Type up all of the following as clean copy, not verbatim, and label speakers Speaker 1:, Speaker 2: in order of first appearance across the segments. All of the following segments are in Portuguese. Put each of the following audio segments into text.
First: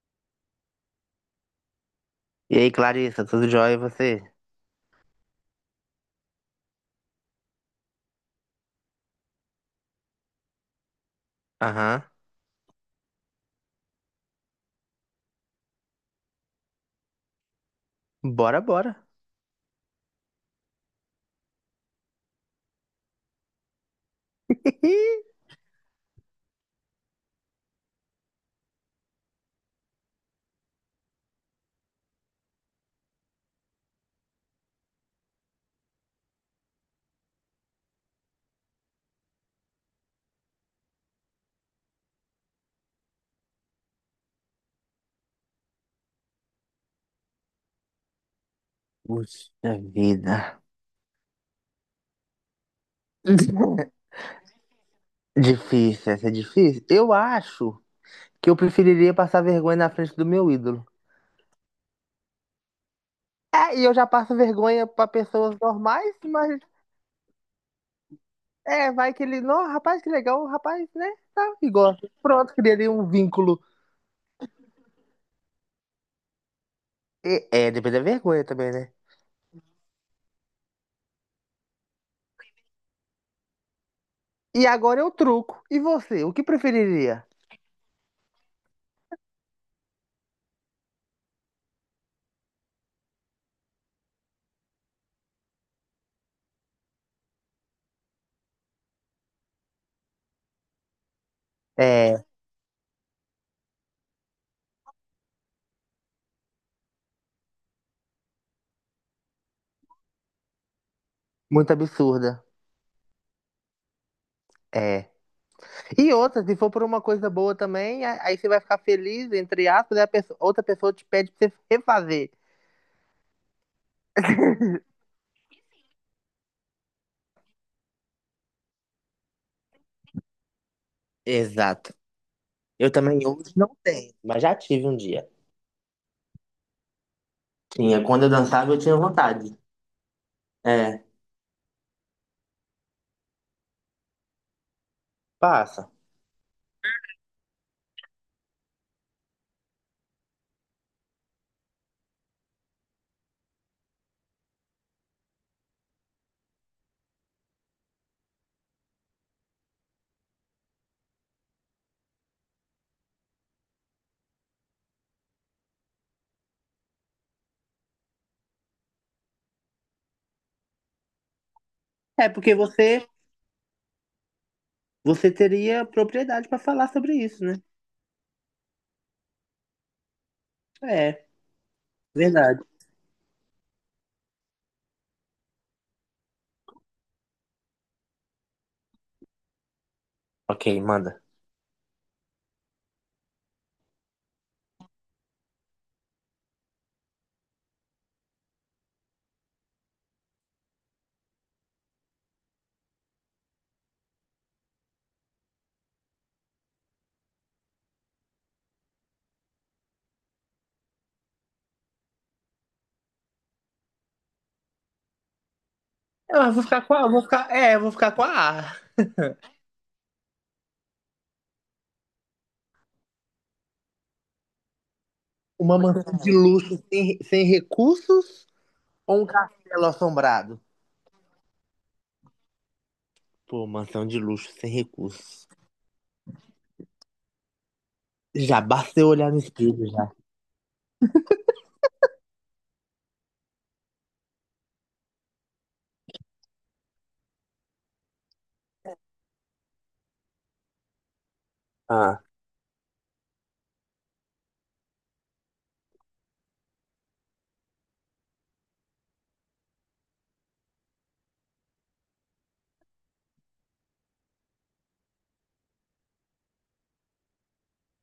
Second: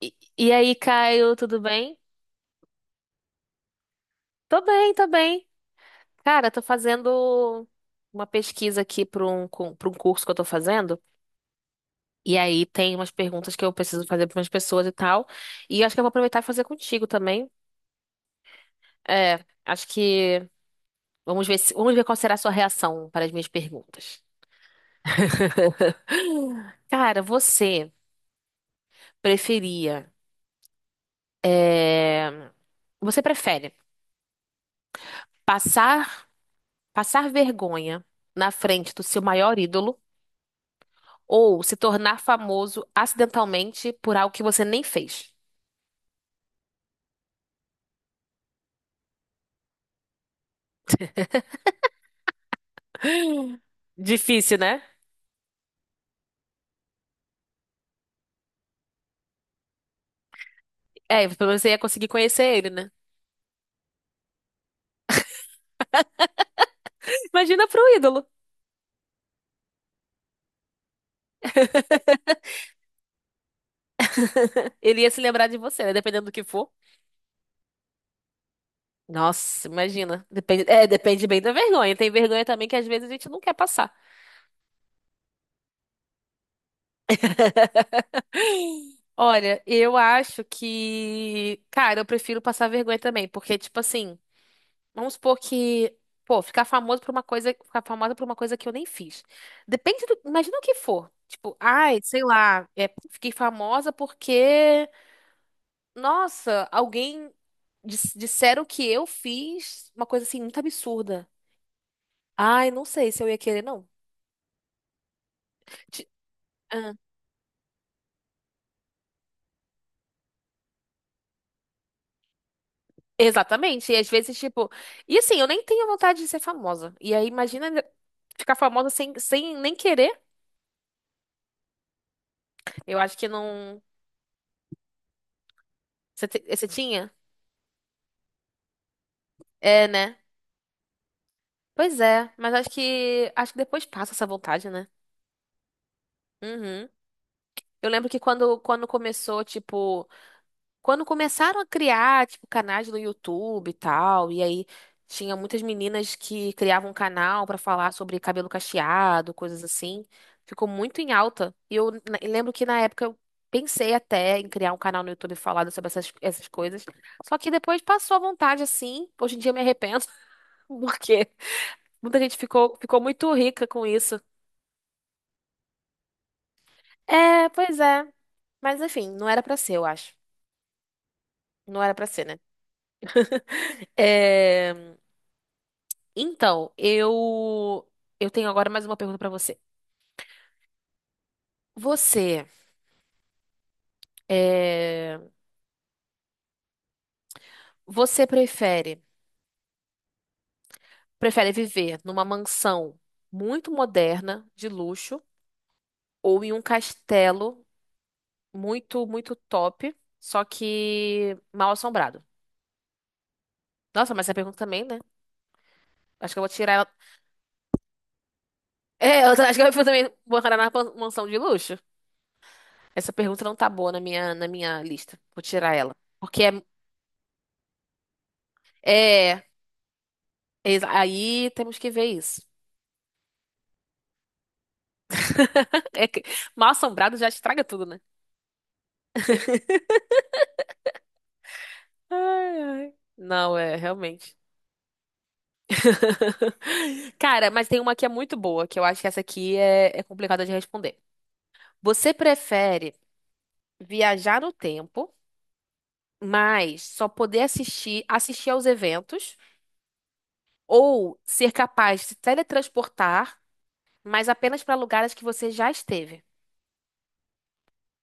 Speaker 1: E aí, Caio, tudo bem?
Speaker 2: E aí, Clarissa, tudo jóia e você?
Speaker 1: Tô bem, tô bem. Cara, tô fazendo uma pesquisa aqui para um curso que eu tô fazendo.
Speaker 2: Aham.
Speaker 1: E aí tem umas perguntas que eu preciso fazer para umas pessoas e tal. E acho que eu vou aproveitar e fazer contigo também.
Speaker 2: Bora, bora.
Speaker 1: É, acho que vamos ver se- vamos ver qual será a sua reação para as minhas perguntas. Cara, você preferia, é, você prefere passar passar vergonha na frente do seu maior ídolo? Ou se tornar famoso acidentalmente por algo que você nem fez.
Speaker 2: Puxa vida.
Speaker 1: Difícil, né?
Speaker 2: Difícil, essa é difícil. Eu acho que eu preferiria passar vergonha na frente do meu ídolo.
Speaker 1: É, pelo menos você ia conseguir conhecer ele, né?
Speaker 2: É, e eu já passo vergonha pra pessoas normais, mas
Speaker 1: Imagina pro ídolo.
Speaker 2: é, vai que ele, não, rapaz, que legal, rapaz, né? Tá, e gosta. Pronto, criaria um vínculo.
Speaker 1: Ele ia se lembrar de você, né? Dependendo do que for.
Speaker 2: Depende da vergonha também, né?
Speaker 1: Nossa, imagina. Depende, é, depende bem da vergonha. Tem vergonha também que às vezes a gente não quer passar.
Speaker 2: E agora eu truco. E você, o que preferiria?
Speaker 1: Olha, eu acho que. Cara, eu prefiro passar vergonha também, porque, tipo assim. Vamos supor que, pô, ficar famoso por uma coisa, ficar famosa por uma coisa que eu nem fiz. Depende do, imagina o que for. Tipo, ai, sei
Speaker 2: É,
Speaker 1: lá, fiquei famosa porque, nossa, alguém disseram que eu fiz uma coisa assim muito absurda.
Speaker 2: muito absurda.
Speaker 1: Ai, não sei se eu ia querer, não.
Speaker 2: É.
Speaker 1: Ti-
Speaker 2: E outra, se for por
Speaker 1: ah,
Speaker 2: uma coisa boa também, aí você vai ficar feliz, entre aspas, e a outra pessoa te pede pra você refazer.
Speaker 1: exatamente. E às vezes, tipo, e assim, eu nem tenho vontade de ser famosa. E aí, imagina ficar famosa sem nem querer.
Speaker 2: Exato. Eu
Speaker 1: Eu acho
Speaker 2: também
Speaker 1: que
Speaker 2: hoje não
Speaker 1: não.
Speaker 2: tenho, mas já tive um dia.
Speaker 1: Você, você tinha?
Speaker 2: Tinha, quando eu dançava eu tinha vontade.
Speaker 1: É, né?
Speaker 2: É,
Speaker 1: Pois é, mas acho que depois passa essa vontade, né?
Speaker 2: passa.
Speaker 1: Uhum. Eu lembro que quando começou, tipo, quando começaram a criar, tipo, canais no YouTube e tal, e aí tinha muitas meninas que criavam um canal pra falar sobre cabelo cacheado, coisas assim. Ficou muito em alta. E eu lembro que na época eu pensei até em criar um canal no YouTube falando sobre essas coisas. Só que depois passou a vontade, assim. Hoje em dia eu me arrependo, porque muita
Speaker 2: É,
Speaker 1: gente
Speaker 2: porque
Speaker 1: ficou muito rica com isso.
Speaker 2: você teria propriedade pra falar sobre isso,
Speaker 1: É,
Speaker 2: né?
Speaker 1: pois é. Mas enfim, não era pra ser, eu acho.
Speaker 2: É,
Speaker 1: Não era pra ser, né?
Speaker 2: verdade.
Speaker 1: É, então, eu tenho agora mais uma pergunta pra você.
Speaker 2: Ok, manda.
Speaker 1: Você, é, você prefere viver numa mansão muito moderna, de luxo, ou em um castelo muito, muito top, só que mal assombrado? Nossa, mas essa pergunta também, né? Acho que eu vou
Speaker 2: Eu vou
Speaker 1: tirar
Speaker 2: ficar
Speaker 1: ela.
Speaker 2: com a, vou ficar, é, eu vou ficar com a A.
Speaker 1: É, eu acho que eu vou também vou na mansão de luxo. Essa pergunta não tá boa na na minha lista. Vou tirar
Speaker 2: Uma
Speaker 1: ela.
Speaker 2: mansão de
Speaker 1: Porque
Speaker 2: luxo sem recursos ou um
Speaker 1: é, é,
Speaker 2: castelo assombrado?
Speaker 1: aí temos que ver isso.
Speaker 2: Pô, mansão de luxo sem recursos.
Speaker 1: É que mal-assombrado já estraga tudo, né?
Speaker 2: Já basta eu olhar no espelho já.
Speaker 1: Ai, ai. Não, é, realmente. Cara, mas tem uma que é muito boa, que eu acho que essa aqui é complicada de responder. Você
Speaker 2: Ah,
Speaker 1: prefere viajar no tempo, mas só poder assistir aos eventos, ou ser capaz de se teletransportar, mas apenas para lugares que você já esteve?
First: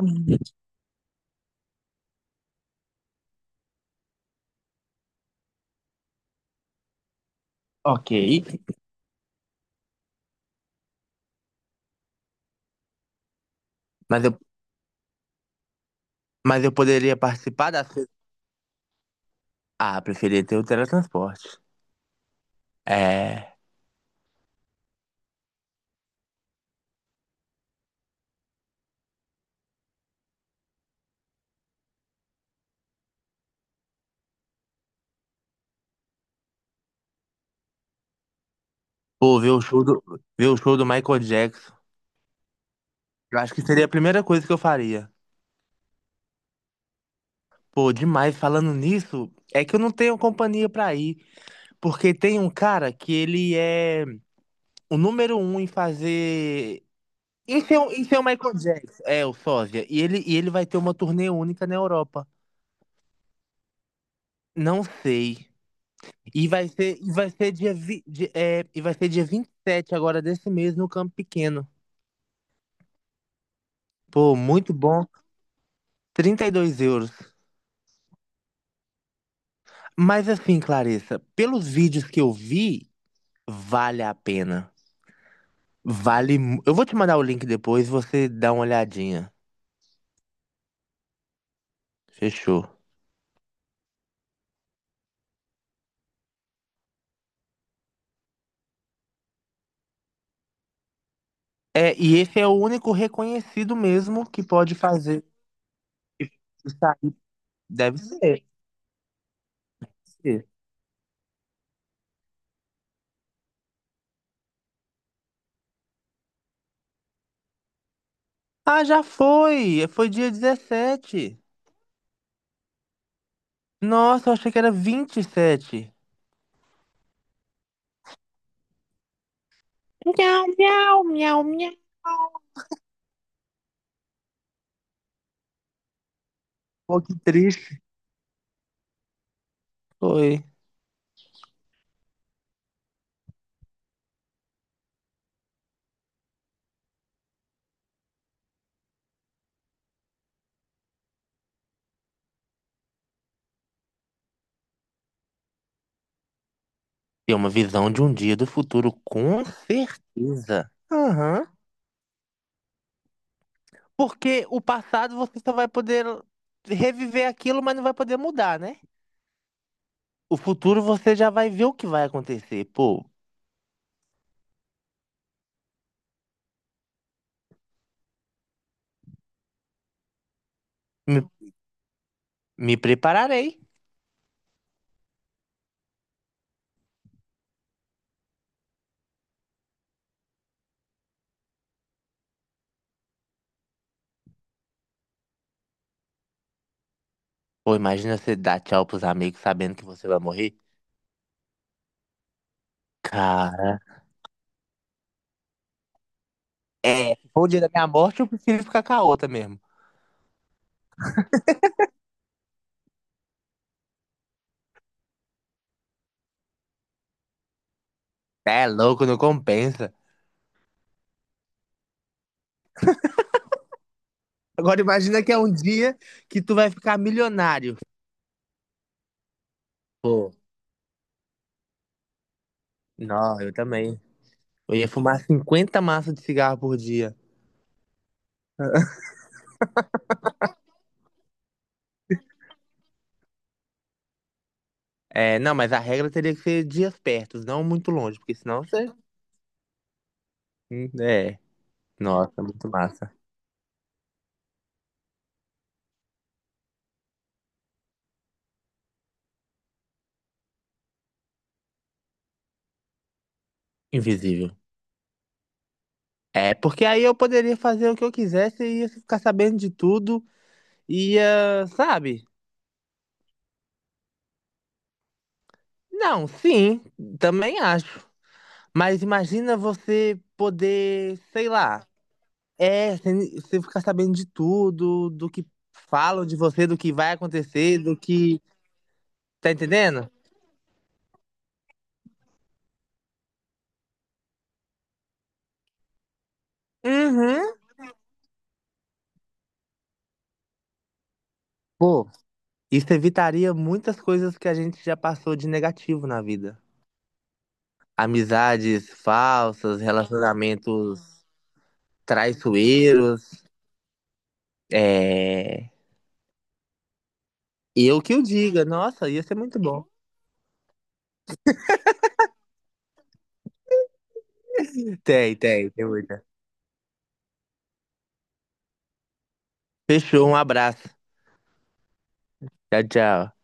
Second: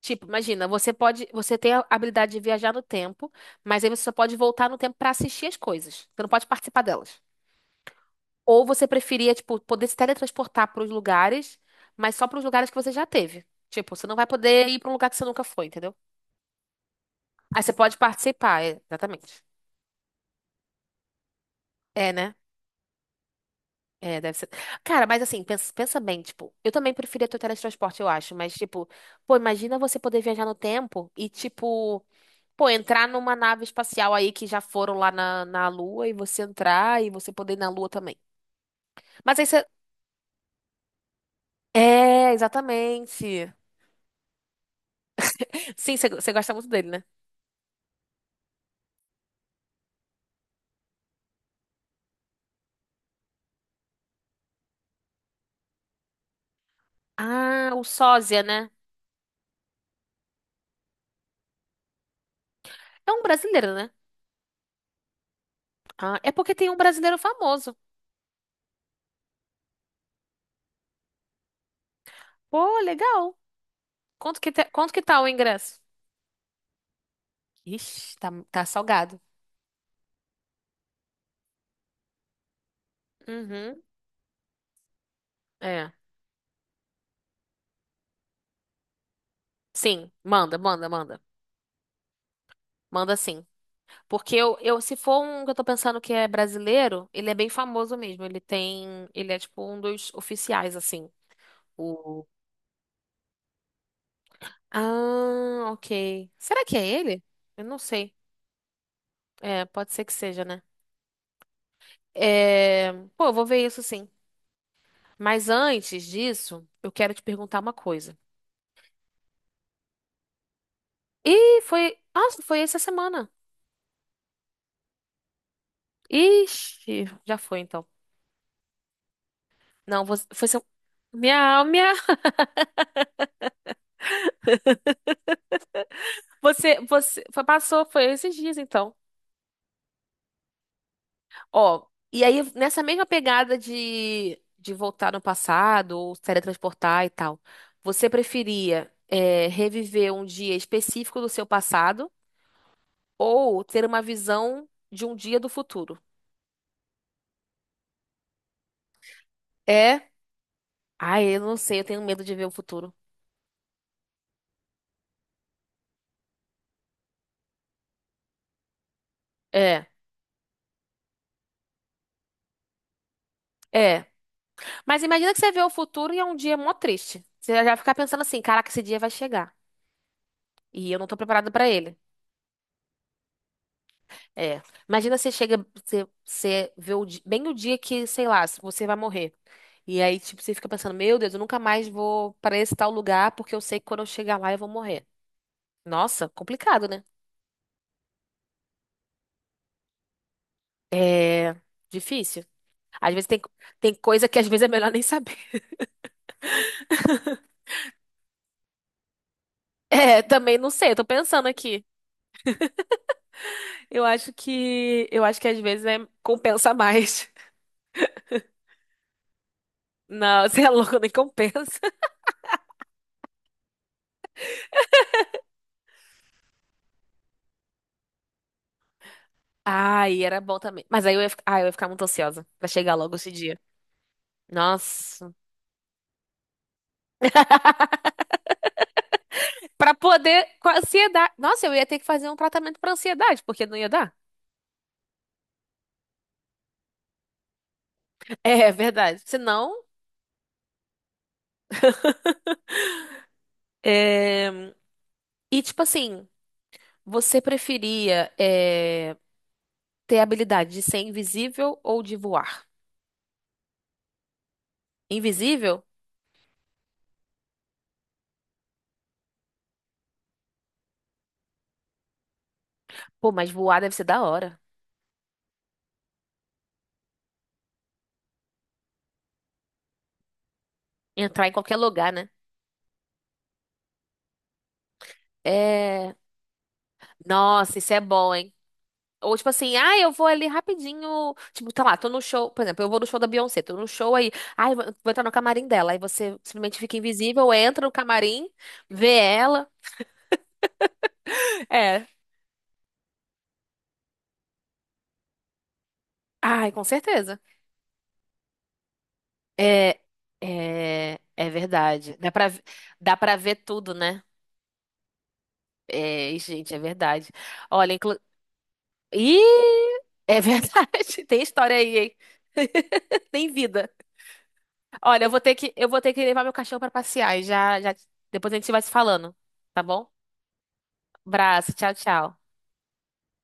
Speaker 1: Tipo, imagina, você tem a habilidade de viajar no tempo, mas aí você só pode voltar no tempo pra assistir as coisas. Você não pode participar delas.
Speaker 2: ok.
Speaker 1: Ou você preferia, tipo, poder se teletransportar pros lugares, mas só pros lugares que você já teve. Tipo, você não
Speaker 2: Mas
Speaker 1: vai
Speaker 2: eu,
Speaker 1: poder ir pra um lugar que você nunca foi, entendeu?
Speaker 2: mas eu poderia
Speaker 1: Aí
Speaker 2: participar
Speaker 1: você
Speaker 2: das
Speaker 1: pode
Speaker 2: coisas.
Speaker 1: participar, é, exatamente.
Speaker 2: Ah, preferia ter o teletransporte.
Speaker 1: É, né?
Speaker 2: É.
Speaker 1: É, deve ser. Cara, mas assim, pensa bem, tipo, eu também preferia ter o teletransporte, eu acho, mas tipo, pô, imagina você poder viajar no tempo e tipo pô, entrar numa nave espacial aí que já foram lá na Lua e você entrar e você poder ir na Lua também. Mas
Speaker 2: Pô,
Speaker 1: aí você.
Speaker 2: ver o show do Michael Jackson.
Speaker 1: É,
Speaker 2: Eu
Speaker 1: exatamente.
Speaker 2: acho que seria a primeira coisa que eu faria.
Speaker 1: Sim, você gosta muito dele, né?
Speaker 2: Pô, demais. Falando nisso, é que eu não tenho companhia pra ir. Porque tem um cara que ele é o número um em fazer.
Speaker 1: Ah, o
Speaker 2: Isso é o
Speaker 1: Sósia,
Speaker 2: Michael
Speaker 1: né?
Speaker 2: Jackson. É, o sósia. E ele vai ter uma turnê única na Europa.
Speaker 1: É um brasileiro, né?
Speaker 2: Não sei.
Speaker 1: Ah, é porque tem um
Speaker 2: E
Speaker 1: brasileiro
Speaker 2: vai ser dia,
Speaker 1: famoso.
Speaker 2: vi, di- é, e vai ser dia 27 agora desse mês no Campo Pequeno.
Speaker 1: Pô, legal.
Speaker 2: Pô, muito
Speaker 1: Quanto que
Speaker 2: bom.
Speaker 1: tá o ingresso?
Speaker 2: 32 euros.
Speaker 1: Ixi, tá salgado.
Speaker 2: Mas assim, Clarissa, pelos vídeos que eu vi,
Speaker 1: Uhum,
Speaker 2: vale a pena.
Speaker 1: é.
Speaker 2: Vale. Eu vou te mandar o link depois, você dá uma olhadinha.
Speaker 1: Sim, manda, manda, manda.
Speaker 2: Fechou.
Speaker 1: Manda sim. Porque eu, se for um que eu tô pensando que é brasileiro, ele é bem famoso mesmo. Ele tem, ele é tipo um dos oficiais, assim.
Speaker 2: É, e
Speaker 1: O...
Speaker 2: esse é o único reconhecido mesmo que pode fazer
Speaker 1: Ah, ok. Será que
Speaker 2: isso
Speaker 1: é
Speaker 2: aí.
Speaker 1: ele? Eu não
Speaker 2: Deve
Speaker 1: sei.
Speaker 2: ser.
Speaker 1: É, pode ser que seja, né? É... Pô, eu vou ver isso sim. Mas antes disso, eu quero te perguntar uma coisa.
Speaker 2: Ah, já foi! Foi dia 17.
Speaker 1: Ih, foi. Nossa, foi essa semana.
Speaker 2: Nossa, eu achei que era 27.
Speaker 1: Ixi, já foi então. Não, você.
Speaker 2: Miau,
Speaker 1: Foi seu...
Speaker 2: miau, miau,
Speaker 1: Minha,
Speaker 2: miau.
Speaker 1: minha. Você,
Speaker 2: Pô, que
Speaker 1: você. Foi,
Speaker 2: triste.
Speaker 1: passou, foi esses dias então.
Speaker 2: Foi.
Speaker 1: Ó, e aí nessa mesma pegada de voltar no passado ou se teletransportar e tal, você preferia reviver um dia específico do seu passado ou ter uma visão de um dia do futuro?
Speaker 2: Tem uma visão de um dia do futuro, com
Speaker 1: É?
Speaker 2: certeza.
Speaker 1: Ai, eu
Speaker 2: Aham.
Speaker 1: não sei, eu tenho medo de ver o futuro.
Speaker 2: Porque o passado você só vai poder reviver aquilo, mas não vai poder mudar, né?
Speaker 1: É,
Speaker 2: O futuro você já vai ver o que vai acontecer. Pô,
Speaker 1: é. Mas imagina que você vê o futuro e é um dia mó triste. Você já fica pensando assim, caraca, esse dia vai chegar. E eu não tô
Speaker 2: me,
Speaker 1: preparada pra ele.
Speaker 2: me prepararei.
Speaker 1: É. Imagina você chega, você, bem o dia que, sei lá, você vai morrer. E aí, tipo, você fica pensando, meu Deus, eu nunca mais vou para esse tal lugar porque eu sei que quando eu chegar lá eu vou morrer. Nossa, complicado, né?
Speaker 2: Pô, imagina você dar tchau pros amigos sabendo que você vai morrer.
Speaker 1: Difícil. Às vezes tem,
Speaker 2: Cara,
Speaker 1: tem coisa que às vezes é melhor nem saber.
Speaker 2: é, se o dia da minha morte, eu prefiro ficar com a outra mesmo.
Speaker 1: É, também não sei, eu tô pensando aqui. Eu acho que às vezes é, compensa mais.
Speaker 2: É louco, não compensa.
Speaker 1: Não, você é louco, nem compensa.
Speaker 2: Agora imagina que é um dia que tu vai ficar milionário.
Speaker 1: Ai,
Speaker 2: Pô,
Speaker 1: era bom também. Mas aí eu ia ficar muito ansiosa pra chegar logo esse
Speaker 2: não, eu
Speaker 1: dia.
Speaker 2: também. Eu ia fumar
Speaker 1: Nossa.
Speaker 2: 50 massas de cigarro por dia.
Speaker 1: Pra poder. Com a ansiedade. Nossa, eu ia ter que fazer um tratamento pra ansiedade, porque não ia dar.
Speaker 2: É, não, mas a regra teria que ser dias perto, não muito longe, porque senão
Speaker 1: É
Speaker 2: você.
Speaker 1: verdade. Senão.
Speaker 2: É, nossa, muito massa.
Speaker 1: é, E tipo assim, você preferia ter a habilidade de ser invisível ou de voar?
Speaker 2: Invisível.
Speaker 1: Invisível?
Speaker 2: É, porque aí eu poderia fazer o que eu quisesse e ia ficar sabendo de tudo, ia, sabe?
Speaker 1: Pô, mas voar deve ser da hora.
Speaker 2: Não, sim, também acho. Mas imagina você poder,
Speaker 1: Entrar
Speaker 2: sei
Speaker 1: em qualquer
Speaker 2: lá,
Speaker 1: lugar, né?
Speaker 2: é, você fica sabendo de tudo, do que
Speaker 1: É.
Speaker 2: falam de você, do que vai
Speaker 1: Nossa,
Speaker 2: acontecer,
Speaker 1: isso
Speaker 2: do
Speaker 1: é bom,
Speaker 2: que.
Speaker 1: hein? Ou tipo
Speaker 2: Tá
Speaker 1: assim, ah,
Speaker 2: entendendo?
Speaker 1: eu vou ali rapidinho. Tipo, tá lá, tô no show. Por exemplo, eu vou no show da Beyoncé, tô no show aí. Ah, eu vou entrar no camarim dela. Aí você simplesmente fica
Speaker 2: Uhum.
Speaker 1: invisível, entra no camarim, vê ela. É.
Speaker 2: Pô, isso evitaria muitas coisas que a gente já passou de negativo na vida.
Speaker 1: Ai, com certeza.
Speaker 2: Amizades falsas,
Speaker 1: É,
Speaker 2: relacionamentos
Speaker 1: é verdade. Dá pra
Speaker 2: traiçoeiros.
Speaker 1: ver tudo, né?
Speaker 2: É.
Speaker 1: É, e, gente, é verdade. Olha,
Speaker 2: Eu que
Speaker 1: inclu...
Speaker 2: eu diga, nossa, ia ser
Speaker 1: Ih,
Speaker 2: muito bom.
Speaker 1: é verdade. Tem história aí, hein? Tem vida. Olha,
Speaker 2: Tem, tem, tem
Speaker 1: eu vou ter que
Speaker 2: muita.
Speaker 1: levar meu cachorro pra passear e já, depois a gente vai se falando, tá bom?
Speaker 2: Fechou, um abraço.
Speaker 1: Abraço, tchau, tchau.
Speaker 2: Tchau, tchau.